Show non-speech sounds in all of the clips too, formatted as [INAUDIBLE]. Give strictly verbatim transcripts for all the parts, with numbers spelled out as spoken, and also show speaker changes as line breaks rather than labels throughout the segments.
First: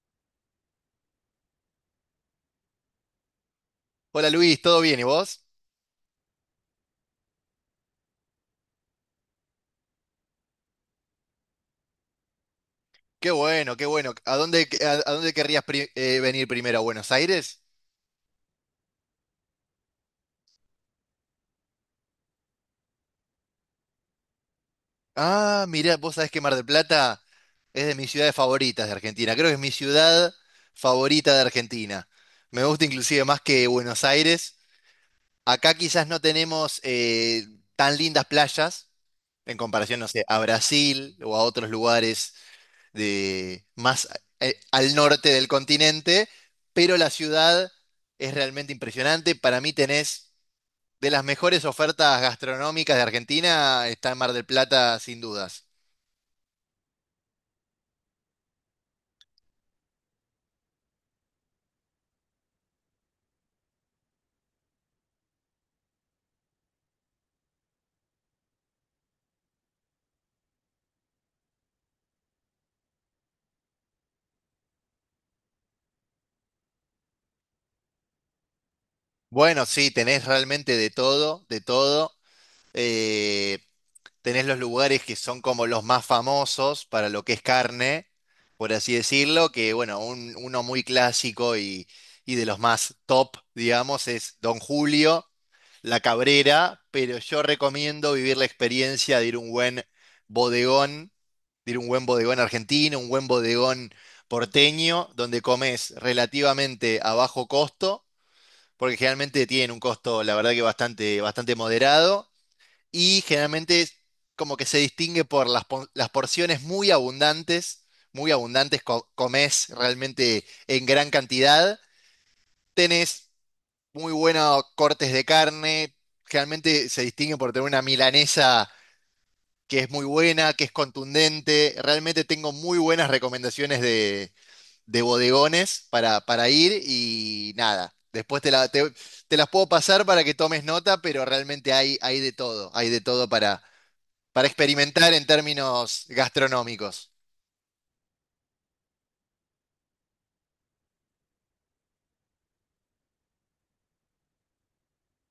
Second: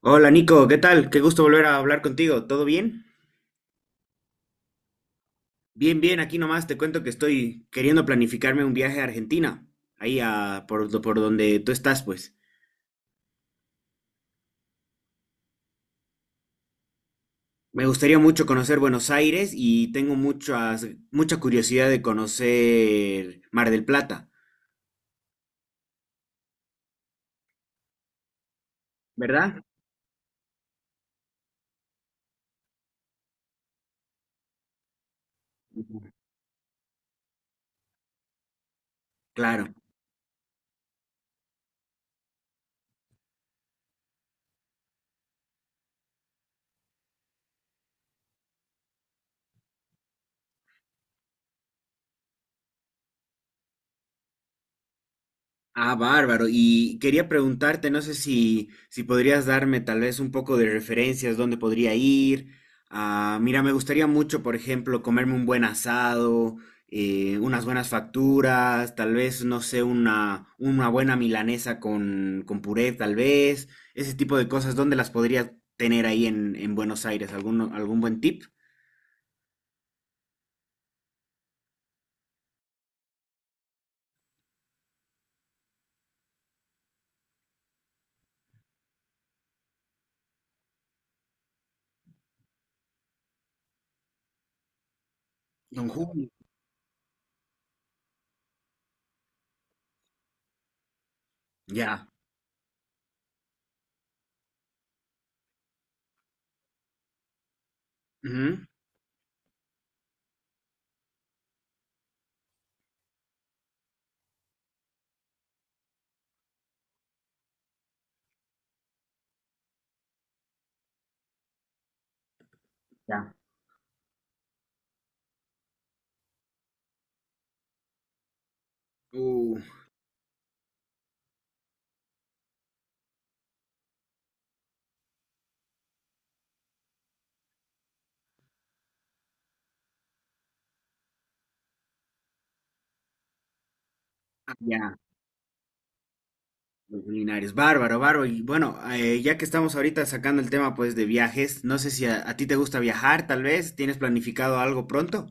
Hola, Nico, ¿qué tal? Qué gusto volver a hablar contigo. ¿Todo bien?
Hola Luis, ¿todo bien? ¿Y vos?
Bien, bien, aquí nomás te cuento que estoy queriendo planificarme un viaje a Argentina, ahí a, por, do- por donde tú estás, pues.
Qué bueno, qué bueno. ¿A dónde, a, a dónde querrías pri- eh, venir primero? ¿A Buenos Aires?
Me gustaría mucho conocer Buenos Aires y tengo muchas, mucha curiosidad de conocer Mar del Plata,
Ah, mirá, vos sabés que Mar del Plata es de mis ciudades favoritas de Argentina. Creo que es
¿verdad?
mi ciudad favorita de Argentina. Me gusta inclusive más que Buenos Aires. Acá quizás no tenemos eh, tan lindas playas en
Claro.
comparación, no sé, a Brasil o a otros lugares de más eh, al norte del continente, pero la ciudad es realmente impresionante. Para mí tenés de las mejores ofertas gastronómicas de Argentina, está en Mar del Plata sin dudas.
Ah, bárbaro. Y quería preguntarte, no sé si, si podrías darme tal vez un poco de referencias, dónde podría ir. Ah, mira, me gustaría mucho, por ejemplo, comerme un buen asado, eh, unas buenas facturas, tal vez, no sé, una, una buena milanesa con, con puré, tal vez. Ese tipo de cosas, ¿dónde las podría tener ahí en, en Buenos Aires? ¿Algún, algún buen tip?
Bueno, sí, tenés realmente de todo, de todo. Eh, Tenés los lugares que son como los más famosos para lo que es carne, por así decirlo, que bueno, un- uno muy clásico y, y de los más top, digamos, es Don Julio,
Don
La
Julio.
Cabrera, pero yo recomiendo vivir la experiencia de ir a un buen bodegón, de ir a un buen
Ya.
bodegón argentino, un buen bodegón porteño, donde comes relativamente a bajo costo,
Ujú.
porque generalmente tienen un costo, la verdad que bastante, bastante moderado y generalmente es como que se distingue por las, po- las porciones muy abundantes, muy abundantes, co- comés realmente en gran cantidad, tenés
Ya.
muy buenos cortes de carne, generalmente se distingue por tener una milanesa
Uh,
que es muy buena, que es contundente, realmente tengo muy buenas recomendaciones de, de bodegones para, para ir y nada. Después te, la- te- te las puedo pasar para que tomes nota, pero realmente hay, hay de todo, hay de todo para
ah, ya.
experimentar en términos
Los
gastronómicos.
culinarios, bárbaro, bárbaro. Y bueno, eh, ya que estamos ahorita sacando el tema pues de viajes, no sé si a, a ti te gusta viajar, tal vez tienes planificado algo pronto,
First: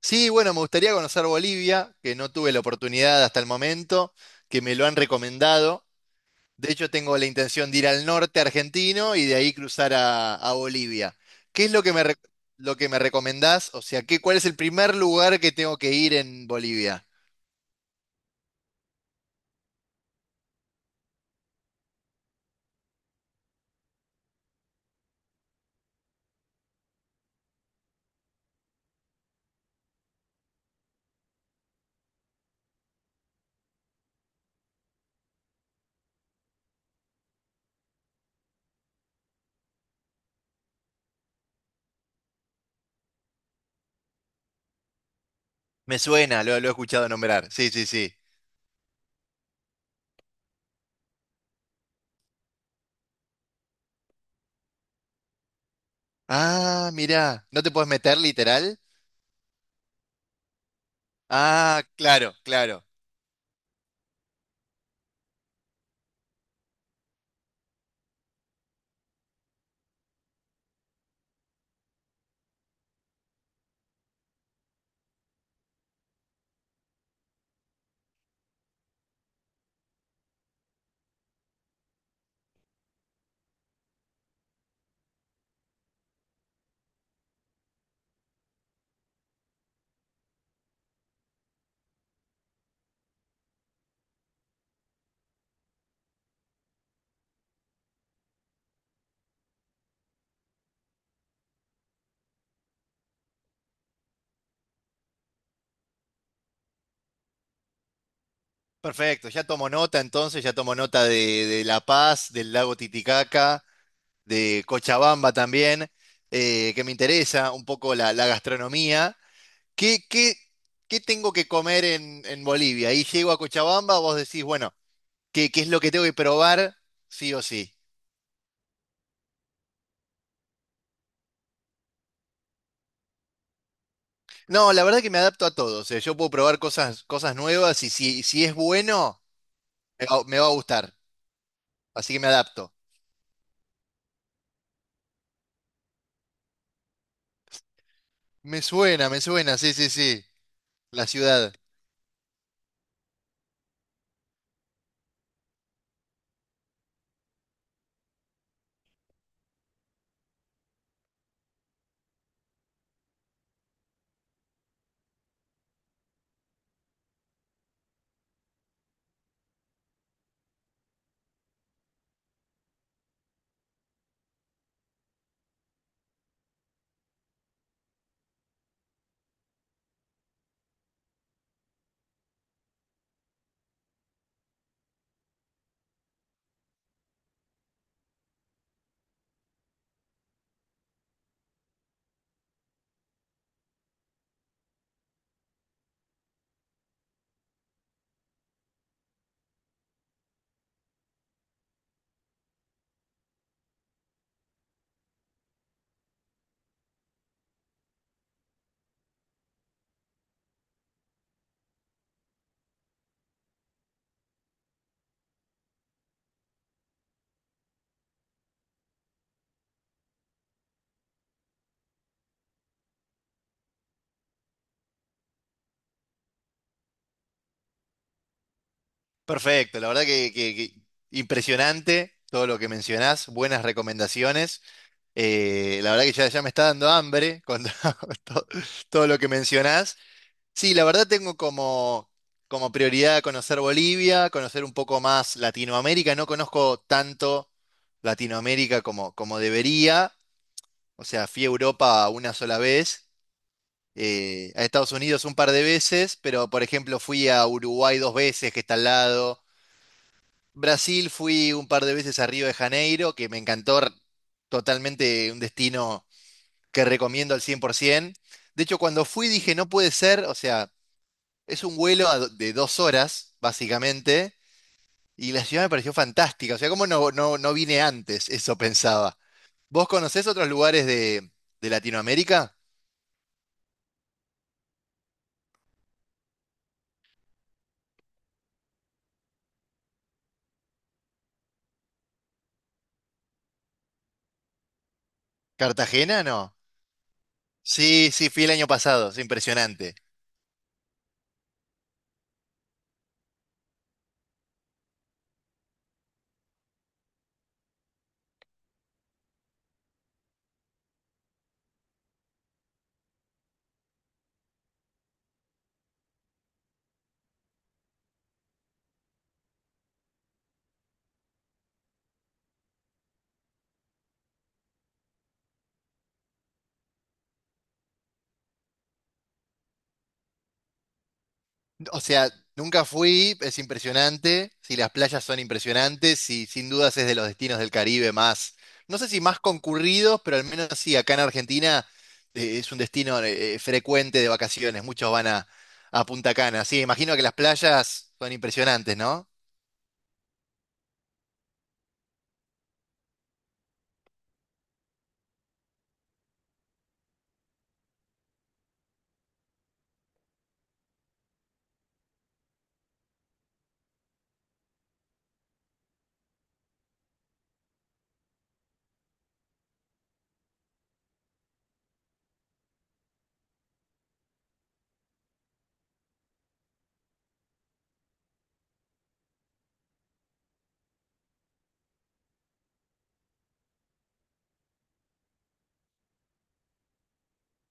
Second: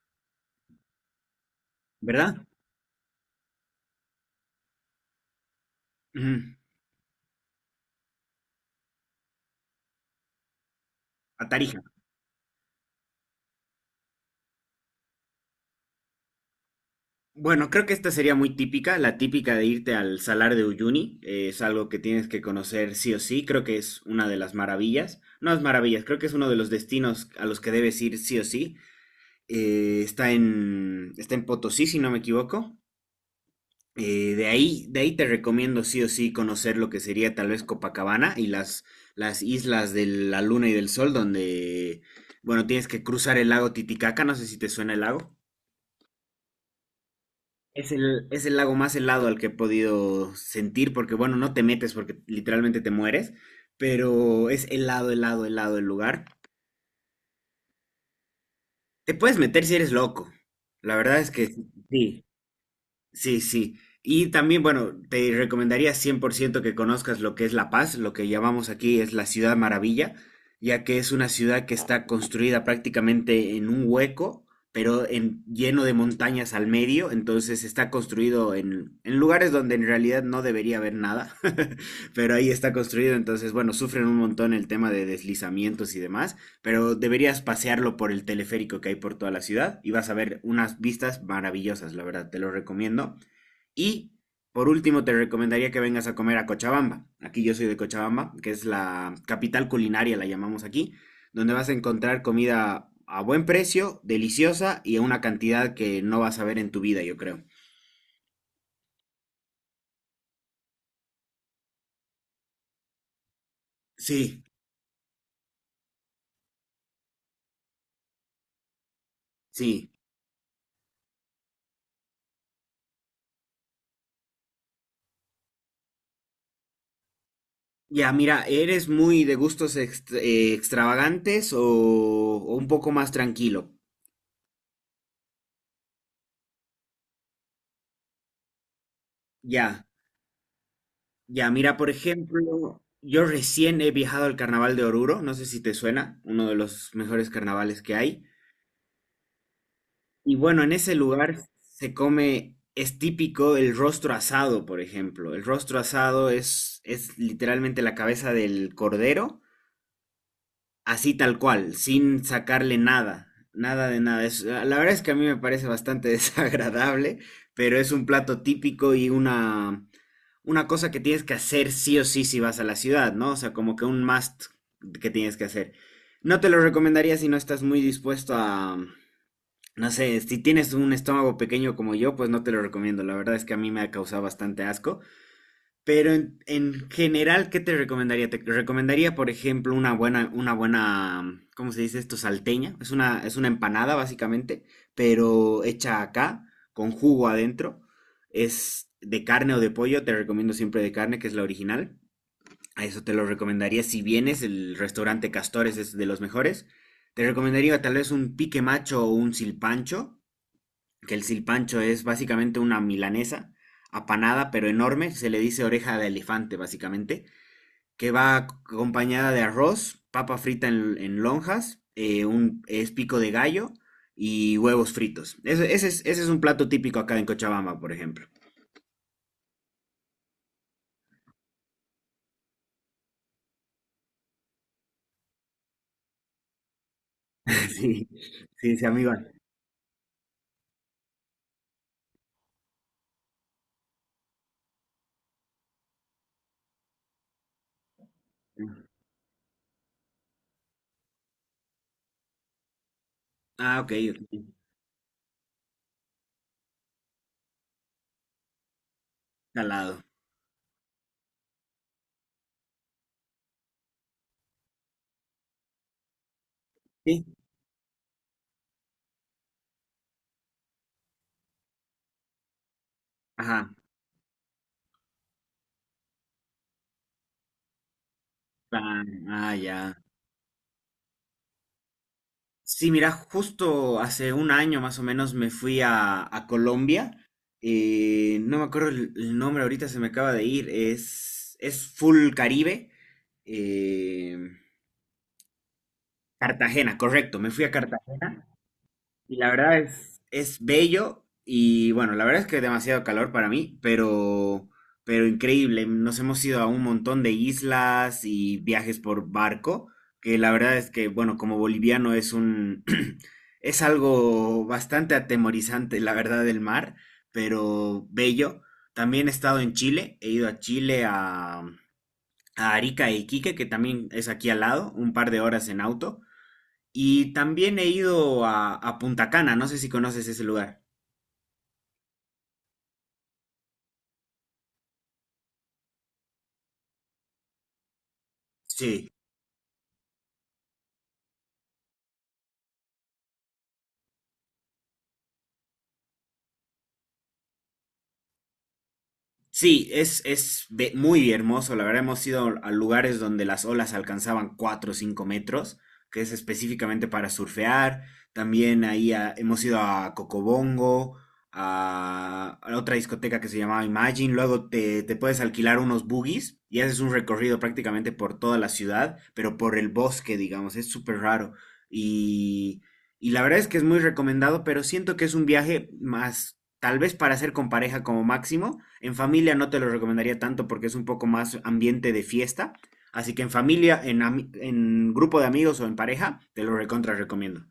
Sí, bueno, me gustaría conocer Bolivia, que no
¿verdad?
tuve la oportunidad hasta el momento, que me lo han recomendado.
Ujú.
De hecho, tengo la intención de ir al norte argentino y de ahí cruzar a, a Bolivia.
A
¿Qué es
Tarija.
lo que me, re- lo que me recomendás? O sea, ¿qué, cuál es el primer lugar que tengo que ir en Bolivia?
Bueno, creo que esta sería muy típica, la típica de irte al Salar de Uyuni. Eh, es algo que tienes que conocer sí o sí, creo que es una de las maravillas, no es maravillas, creo que es uno de los destinos a los que debes ir sí o sí. Eh, está en, está en Potosí, si no me equivoco. Eh, de ahí, de ahí te recomiendo sí o sí conocer lo que sería tal vez Copacabana y las, las islas de la Luna y del Sol, donde, bueno, tienes que cruzar el lago Titicaca, no sé si te suena el lago.
Me suena, lo, lo he escuchado nombrar. Sí, sí,
Es
sí.
el, es el lago más helado al que he podido sentir, porque bueno, no te metes porque literalmente te mueres, pero es helado, helado, helado el lugar.
Ah, mirá, ¿no te puedes meter literal?
Te puedes meter si eres loco. La verdad es que
Ah,
sí.
claro, claro.
Sí, sí. Y también, bueno, te recomendaría cien por ciento que conozcas lo que es La Paz, lo que llamamos aquí es la Ciudad Maravilla, ya que es una ciudad que está construida prácticamente en un hueco, pero en, lleno de montañas al medio, entonces está construido en, en lugares donde en realidad no debería haber nada, [LAUGHS] pero ahí está construido, entonces, bueno, sufren un montón el tema de deslizamientos y demás, pero deberías pasearlo por el teleférico que hay por toda la ciudad y vas a ver unas vistas maravillosas, la verdad, te lo recomiendo. Y por último, te recomendaría que vengas a comer a Cochabamba. Aquí yo soy de Cochabamba, que es la capital culinaria, la llamamos aquí, donde vas a encontrar comida a buen precio, deliciosa y a una cantidad que no vas a ver en tu vida, yo creo.
Perfecto, ya tomo nota entonces, ya tomo nota de, de La Paz, del lago Titicaca,
Sí,
de Cochabamba también, eh, que me interesa un poco la, la gastronomía.
sí.
¿Qué, qué, qué tengo que comer en, en Bolivia? Ahí llego a Cochabamba, vos decís, bueno, ¿qué, qué es lo que tengo que probar sí o sí?
Ya, mira, ¿eres muy de gustos ext- eh, extravagantes o, o un poco más tranquilo?
No, la verdad que me adapto a todo, o sea, yo puedo probar cosas, cosas nuevas y si, si es bueno,
Ya.
me va, me va a gustar,
Ya, mira, por
así que me adapto.
ejemplo, yo recién he viajado al Carnaval de Oruro, no sé si te suena, uno de los mejores carnavales que hay.
Me suena, me suena, sí, sí, sí,
Y bueno, en ese
la
lugar
ciudad.
se come, es típico el rostro asado, por ejemplo. El rostro asado es, es literalmente la cabeza del cordero, así tal cual, sin sacarle nada, nada de nada. Es- ah, la verdad es que a mí me parece bastante [LAUGHS] desagradable, pero es un plato típico y una una cosa que tienes que hacer sí o sí si vas a la ciudad, ¿no? O sea, como que un must que tienes que hacer. No te lo recomendaría si no estás muy dispuesto a, no sé, si tienes un estómago pequeño como yo, pues no te lo recomiendo. La verdad es que a mí me ha causado bastante asco. Pero en, en general, ¿qué te recomendaría? Te recomendaría, por ejemplo, una buena, una buena, mm, ¿cómo se dice esto? Salteña. Es una, es una empanada, básicamente, pero hecha acá, con jugo adentro. Es de carne o de pollo, te recomiendo siempre de carne, que es la original. A eso te lo recomendaría si vienes, el restaurante Castores es de los mejores. Te recomendaría tal vez un pique macho o un silpancho, que el silpancho es básicamente una milanesa apanada pero enorme, se le dice oreja de elefante básicamente, que va acompañada de arroz, papa frita en, en lonjas, eh, un espico de gallo y huevos fritos. Ese, ese es, ese es un plato típico acá en Cochabamba, por ejemplo. [LAUGHS]
Perfecto, la verdad que, que- que impresionante todo lo que mencionás, buenas recomendaciones. Eh, la verdad que ya, ya me está dando hambre con
Sí,
[LAUGHS] to-
sí, sí,
todo
amigo.
lo que mencionás. Sí, la verdad tengo como, como prioridad conocer Bolivia, conocer un poco más Latinoamérica. No conozco tanto Latinoamérica como, como debería. O sea, fui a Europa una sola vez,
Ah, ok, ok.
eh, a Estados Unidos un par de veces, pero por ejemplo fui a Uruguay dos veces, que está al lado.
Salado.
Brasil fui un par de veces a Río de Janeiro, que me encantó r- totalmente, un destino que
Sí.
recomiendo al cien por ciento. De hecho, cuando fui dije, no puede ser, o sea, es un vuelo a do- de dos horas,
Ajá.
básicamente, y la ciudad me pareció fantástica, o sea, ¿cómo no, no, no vine antes? Eso
Ah,
pensaba.
ah,
¿Vos
ya.
conocés otros lugares de, de Latinoamérica?
Sí, mira, justo hace un año más o menos me fui a, a Colombia. Eh, no me acuerdo el, el nombre, ahorita se me acaba de ir. Es, es Full Caribe. Eh,
¿Cartagena? No.
Cartagena, correcto. Me fui a
Sí, sí, fui
Cartagena.
el año pasado, es
Y la verdad
impresionante.
es, es bello y bueno, la verdad es que demasiado calor para mí, pero, pero increíble. Nos hemos ido a un montón de islas y viajes por barco, que la verdad es que, bueno, como boliviano es un, [CLEARS THROAT] es algo bastante atemorizante, la verdad, del mar, pero bello. También he estado en Chile, he ido a Chile a, a Arica e Iquique, que también es aquí al lado, un par de horas en auto. Y también he ido a, a Punta Cana, no sé si conoces ese lugar.
O sea, nunca fui, es impresionante. Si las playas son impresionantes, y sin dudas es de los destinos del Caribe más, no sé
Sí.
si más concurridos, pero al menos sí, acá en Argentina eh, es un destino eh, frecuente de vacaciones. Muchos van a, a Punta Cana. Sí, imagino que las playas son impresionantes, ¿no?
Sí, es, es be- muy hermoso. La verdad, hemos ido a lugares donde las olas alcanzaban cuatro o cinco metros, que es específicamente para surfear. También ahí a- hemos ido a Cocobongo, a, a otra discoteca que se llamaba Imagine. Luego te, te puedes alquilar unos buggies y haces un recorrido prácticamente por toda la ciudad, pero por el bosque, digamos. Es súper raro. Y, y la verdad es que es muy recomendado, pero siento que es un viaje más tal vez para hacer con pareja como máximo. En familia no te lo recomendaría tanto porque es un poco más ambiente de fiesta. Así que en familia, en, ami- en grupo de amigos o en pareja, te lo recontra recomiendo.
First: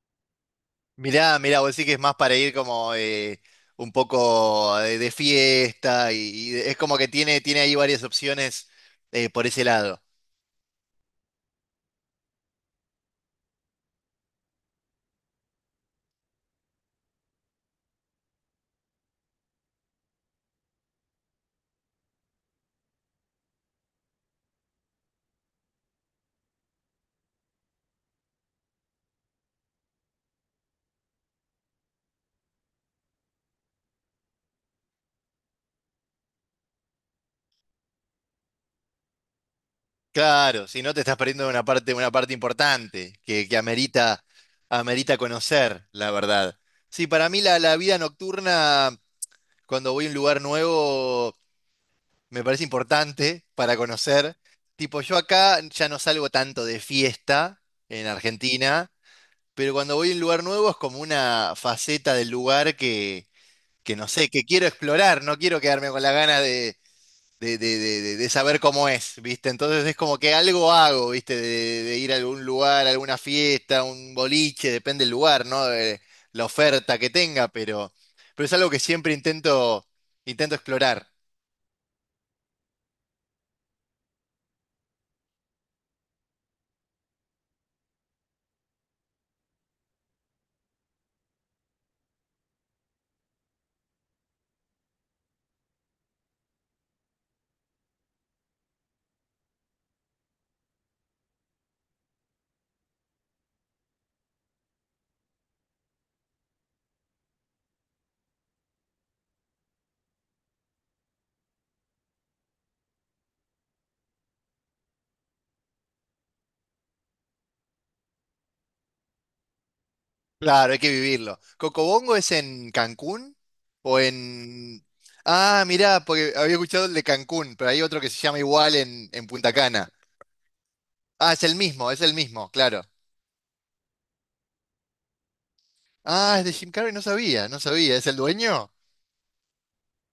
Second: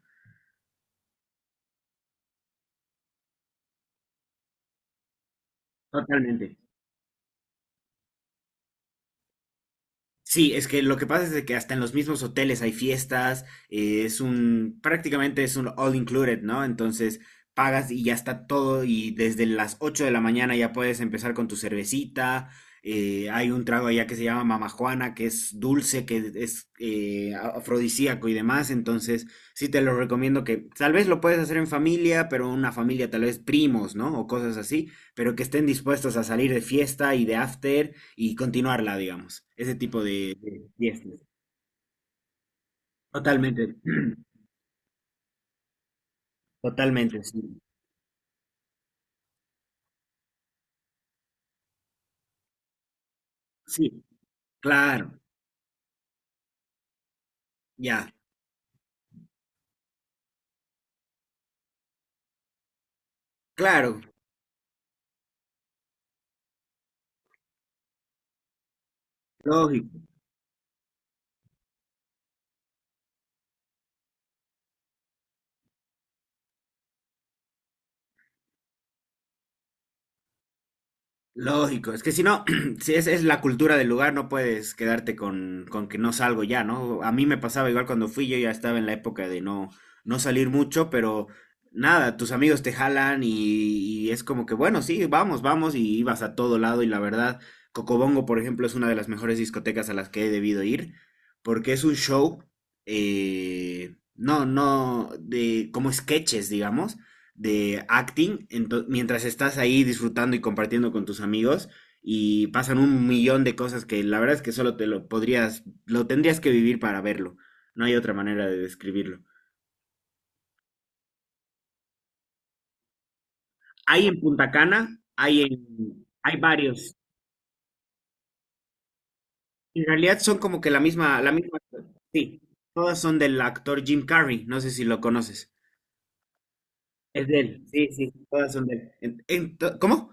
Mirá, mirá, vos decís que es más para ir como eh, un poco de, de fiesta y, y
Totalmente.
es como que tiene, tiene ahí varias opciones eh, por ese lado.
Sí, es que lo que pasa es de que hasta en los mismos hoteles hay fiestas, eh, es un, prácticamente es un all included, ¿no? Entonces pagas y ya está todo y desde las ocho de la mañana ya puedes empezar con tu cervecita, eh, hay un trago allá que se llama Mama Juana, que es dulce, que es eh, a- afrodisíaco y demás, entonces sí te lo recomiendo que tal vez lo puedes hacer en familia, pero una familia tal vez primos, ¿no? O cosas así, pero que estén dispuestos a salir de fiesta y de after y continuarla, digamos. Ese tipo de,
Claro,
de
si no te estás
fiestas.
perdiendo una parte, una parte importante que, que
Totalmente, [CLEARS THROAT]
amerita, amerita conocer, la verdad. Sí,
totalmente,
para mí
sí.
la, la vida nocturna, cuando voy a un lugar nuevo, me parece importante para
Sí,
conocer. Tipo, yo
claro,
acá ya no salgo tanto de fiesta
ya,
en Argentina, pero cuando voy a un lugar nuevo es como una faceta del lugar que, que
claro,
no sé, que quiero explorar, no quiero quedarme con la gana de de, de- de- de- de saber cómo es, ¿viste? Entonces es
lógico.
como que algo hago, ¿viste? De, de ir a algún lugar, a alguna fiesta, un boliche, depende del lugar, ¿no? De la oferta que tenga, pero, pero es algo que siempre intento, intento explorar.
Lógico, es que si no, [CLEARS THROAT] si es, es la cultura del lugar, no puedes quedarte con, con que no salgo ya, ¿no? A mí me pasaba igual cuando fui, yo ya estaba en la época de no, no salir mucho, pero nada, tus amigos te jalan y, y es como que, bueno, sí, vamos, vamos, y ibas a todo lado, y la verdad, Cocobongo, por ejemplo, es una de las mejores discotecas a las que he debido ir, porque es un show, eh, no, no, de, como sketches, digamos, de acting, ento- mientras estás ahí disfrutando y compartiendo con tus amigos y pasan un millón de cosas que la verdad es que solo te lo podrías, lo tendrías que vivir para verlo. No hay otra manera de describirlo.
Claro, hay que vivirlo. ¿Cocobongo es en Cancún o
Hay en Punta
en...
Cana, hay
Ah, mirá,
en,
porque
hay
había escuchado el
varios.
de Cancún, pero hay otro que se llama igual en, en Punta
En
Cana.
realidad son como que la misma, la
Ah, es el
misma,
mismo, es el
sí,
mismo, claro.
todas son del actor Jim Carrey, no sé si lo conoces.
Ah, es de Jim Carrey, no
Es de
sabía, no
él, sí,
sabía. ¿Es
sí,
el
todas son
dueño?
de él. En- en to- ¿cómo?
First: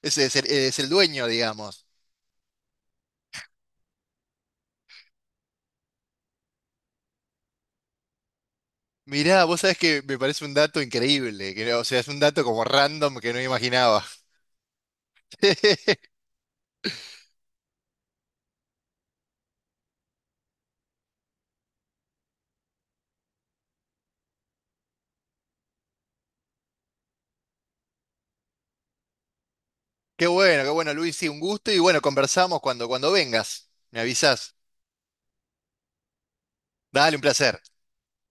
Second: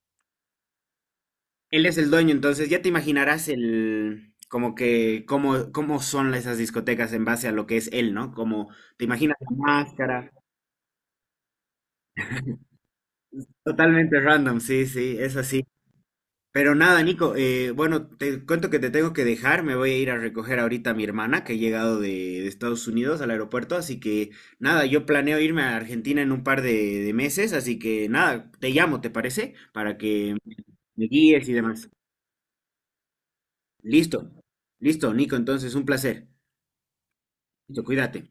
Ese es el, es el dueño,
Él
digamos.
es el dueño, entonces ya te imaginarás el, como que, cómo, cómo son esas discotecas en base a lo que es él, ¿no? Como te imaginas
Mirá,
la
vos sabés que me
máscara,
parece un dato increíble, que, no- o sea, es un dato como random que no imaginaba.
totalmente random, sí, sí, es así.
[LAUGHS]
Pero nada, Nico, eh, bueno, te cuento que te tengo que dejar, me voy a ir a recoger ahorita a mi hermana que ha llegado de, de Estados Unidos al aeropuerto, así que nada, yo planeo irme a Argentina en un par de, de meses, así que nada, te llamo, ¿te parece? Para
Qué
que
bueno, qué bueno,
me
Luis, sí, un
guíes y
gusto y
demás.
bueno, conversamos cuando, cuando vengas. Me
Listo,
avisás.
listo, Nico, entonces un placer.
Dale, un placer.
Listo, cuídate.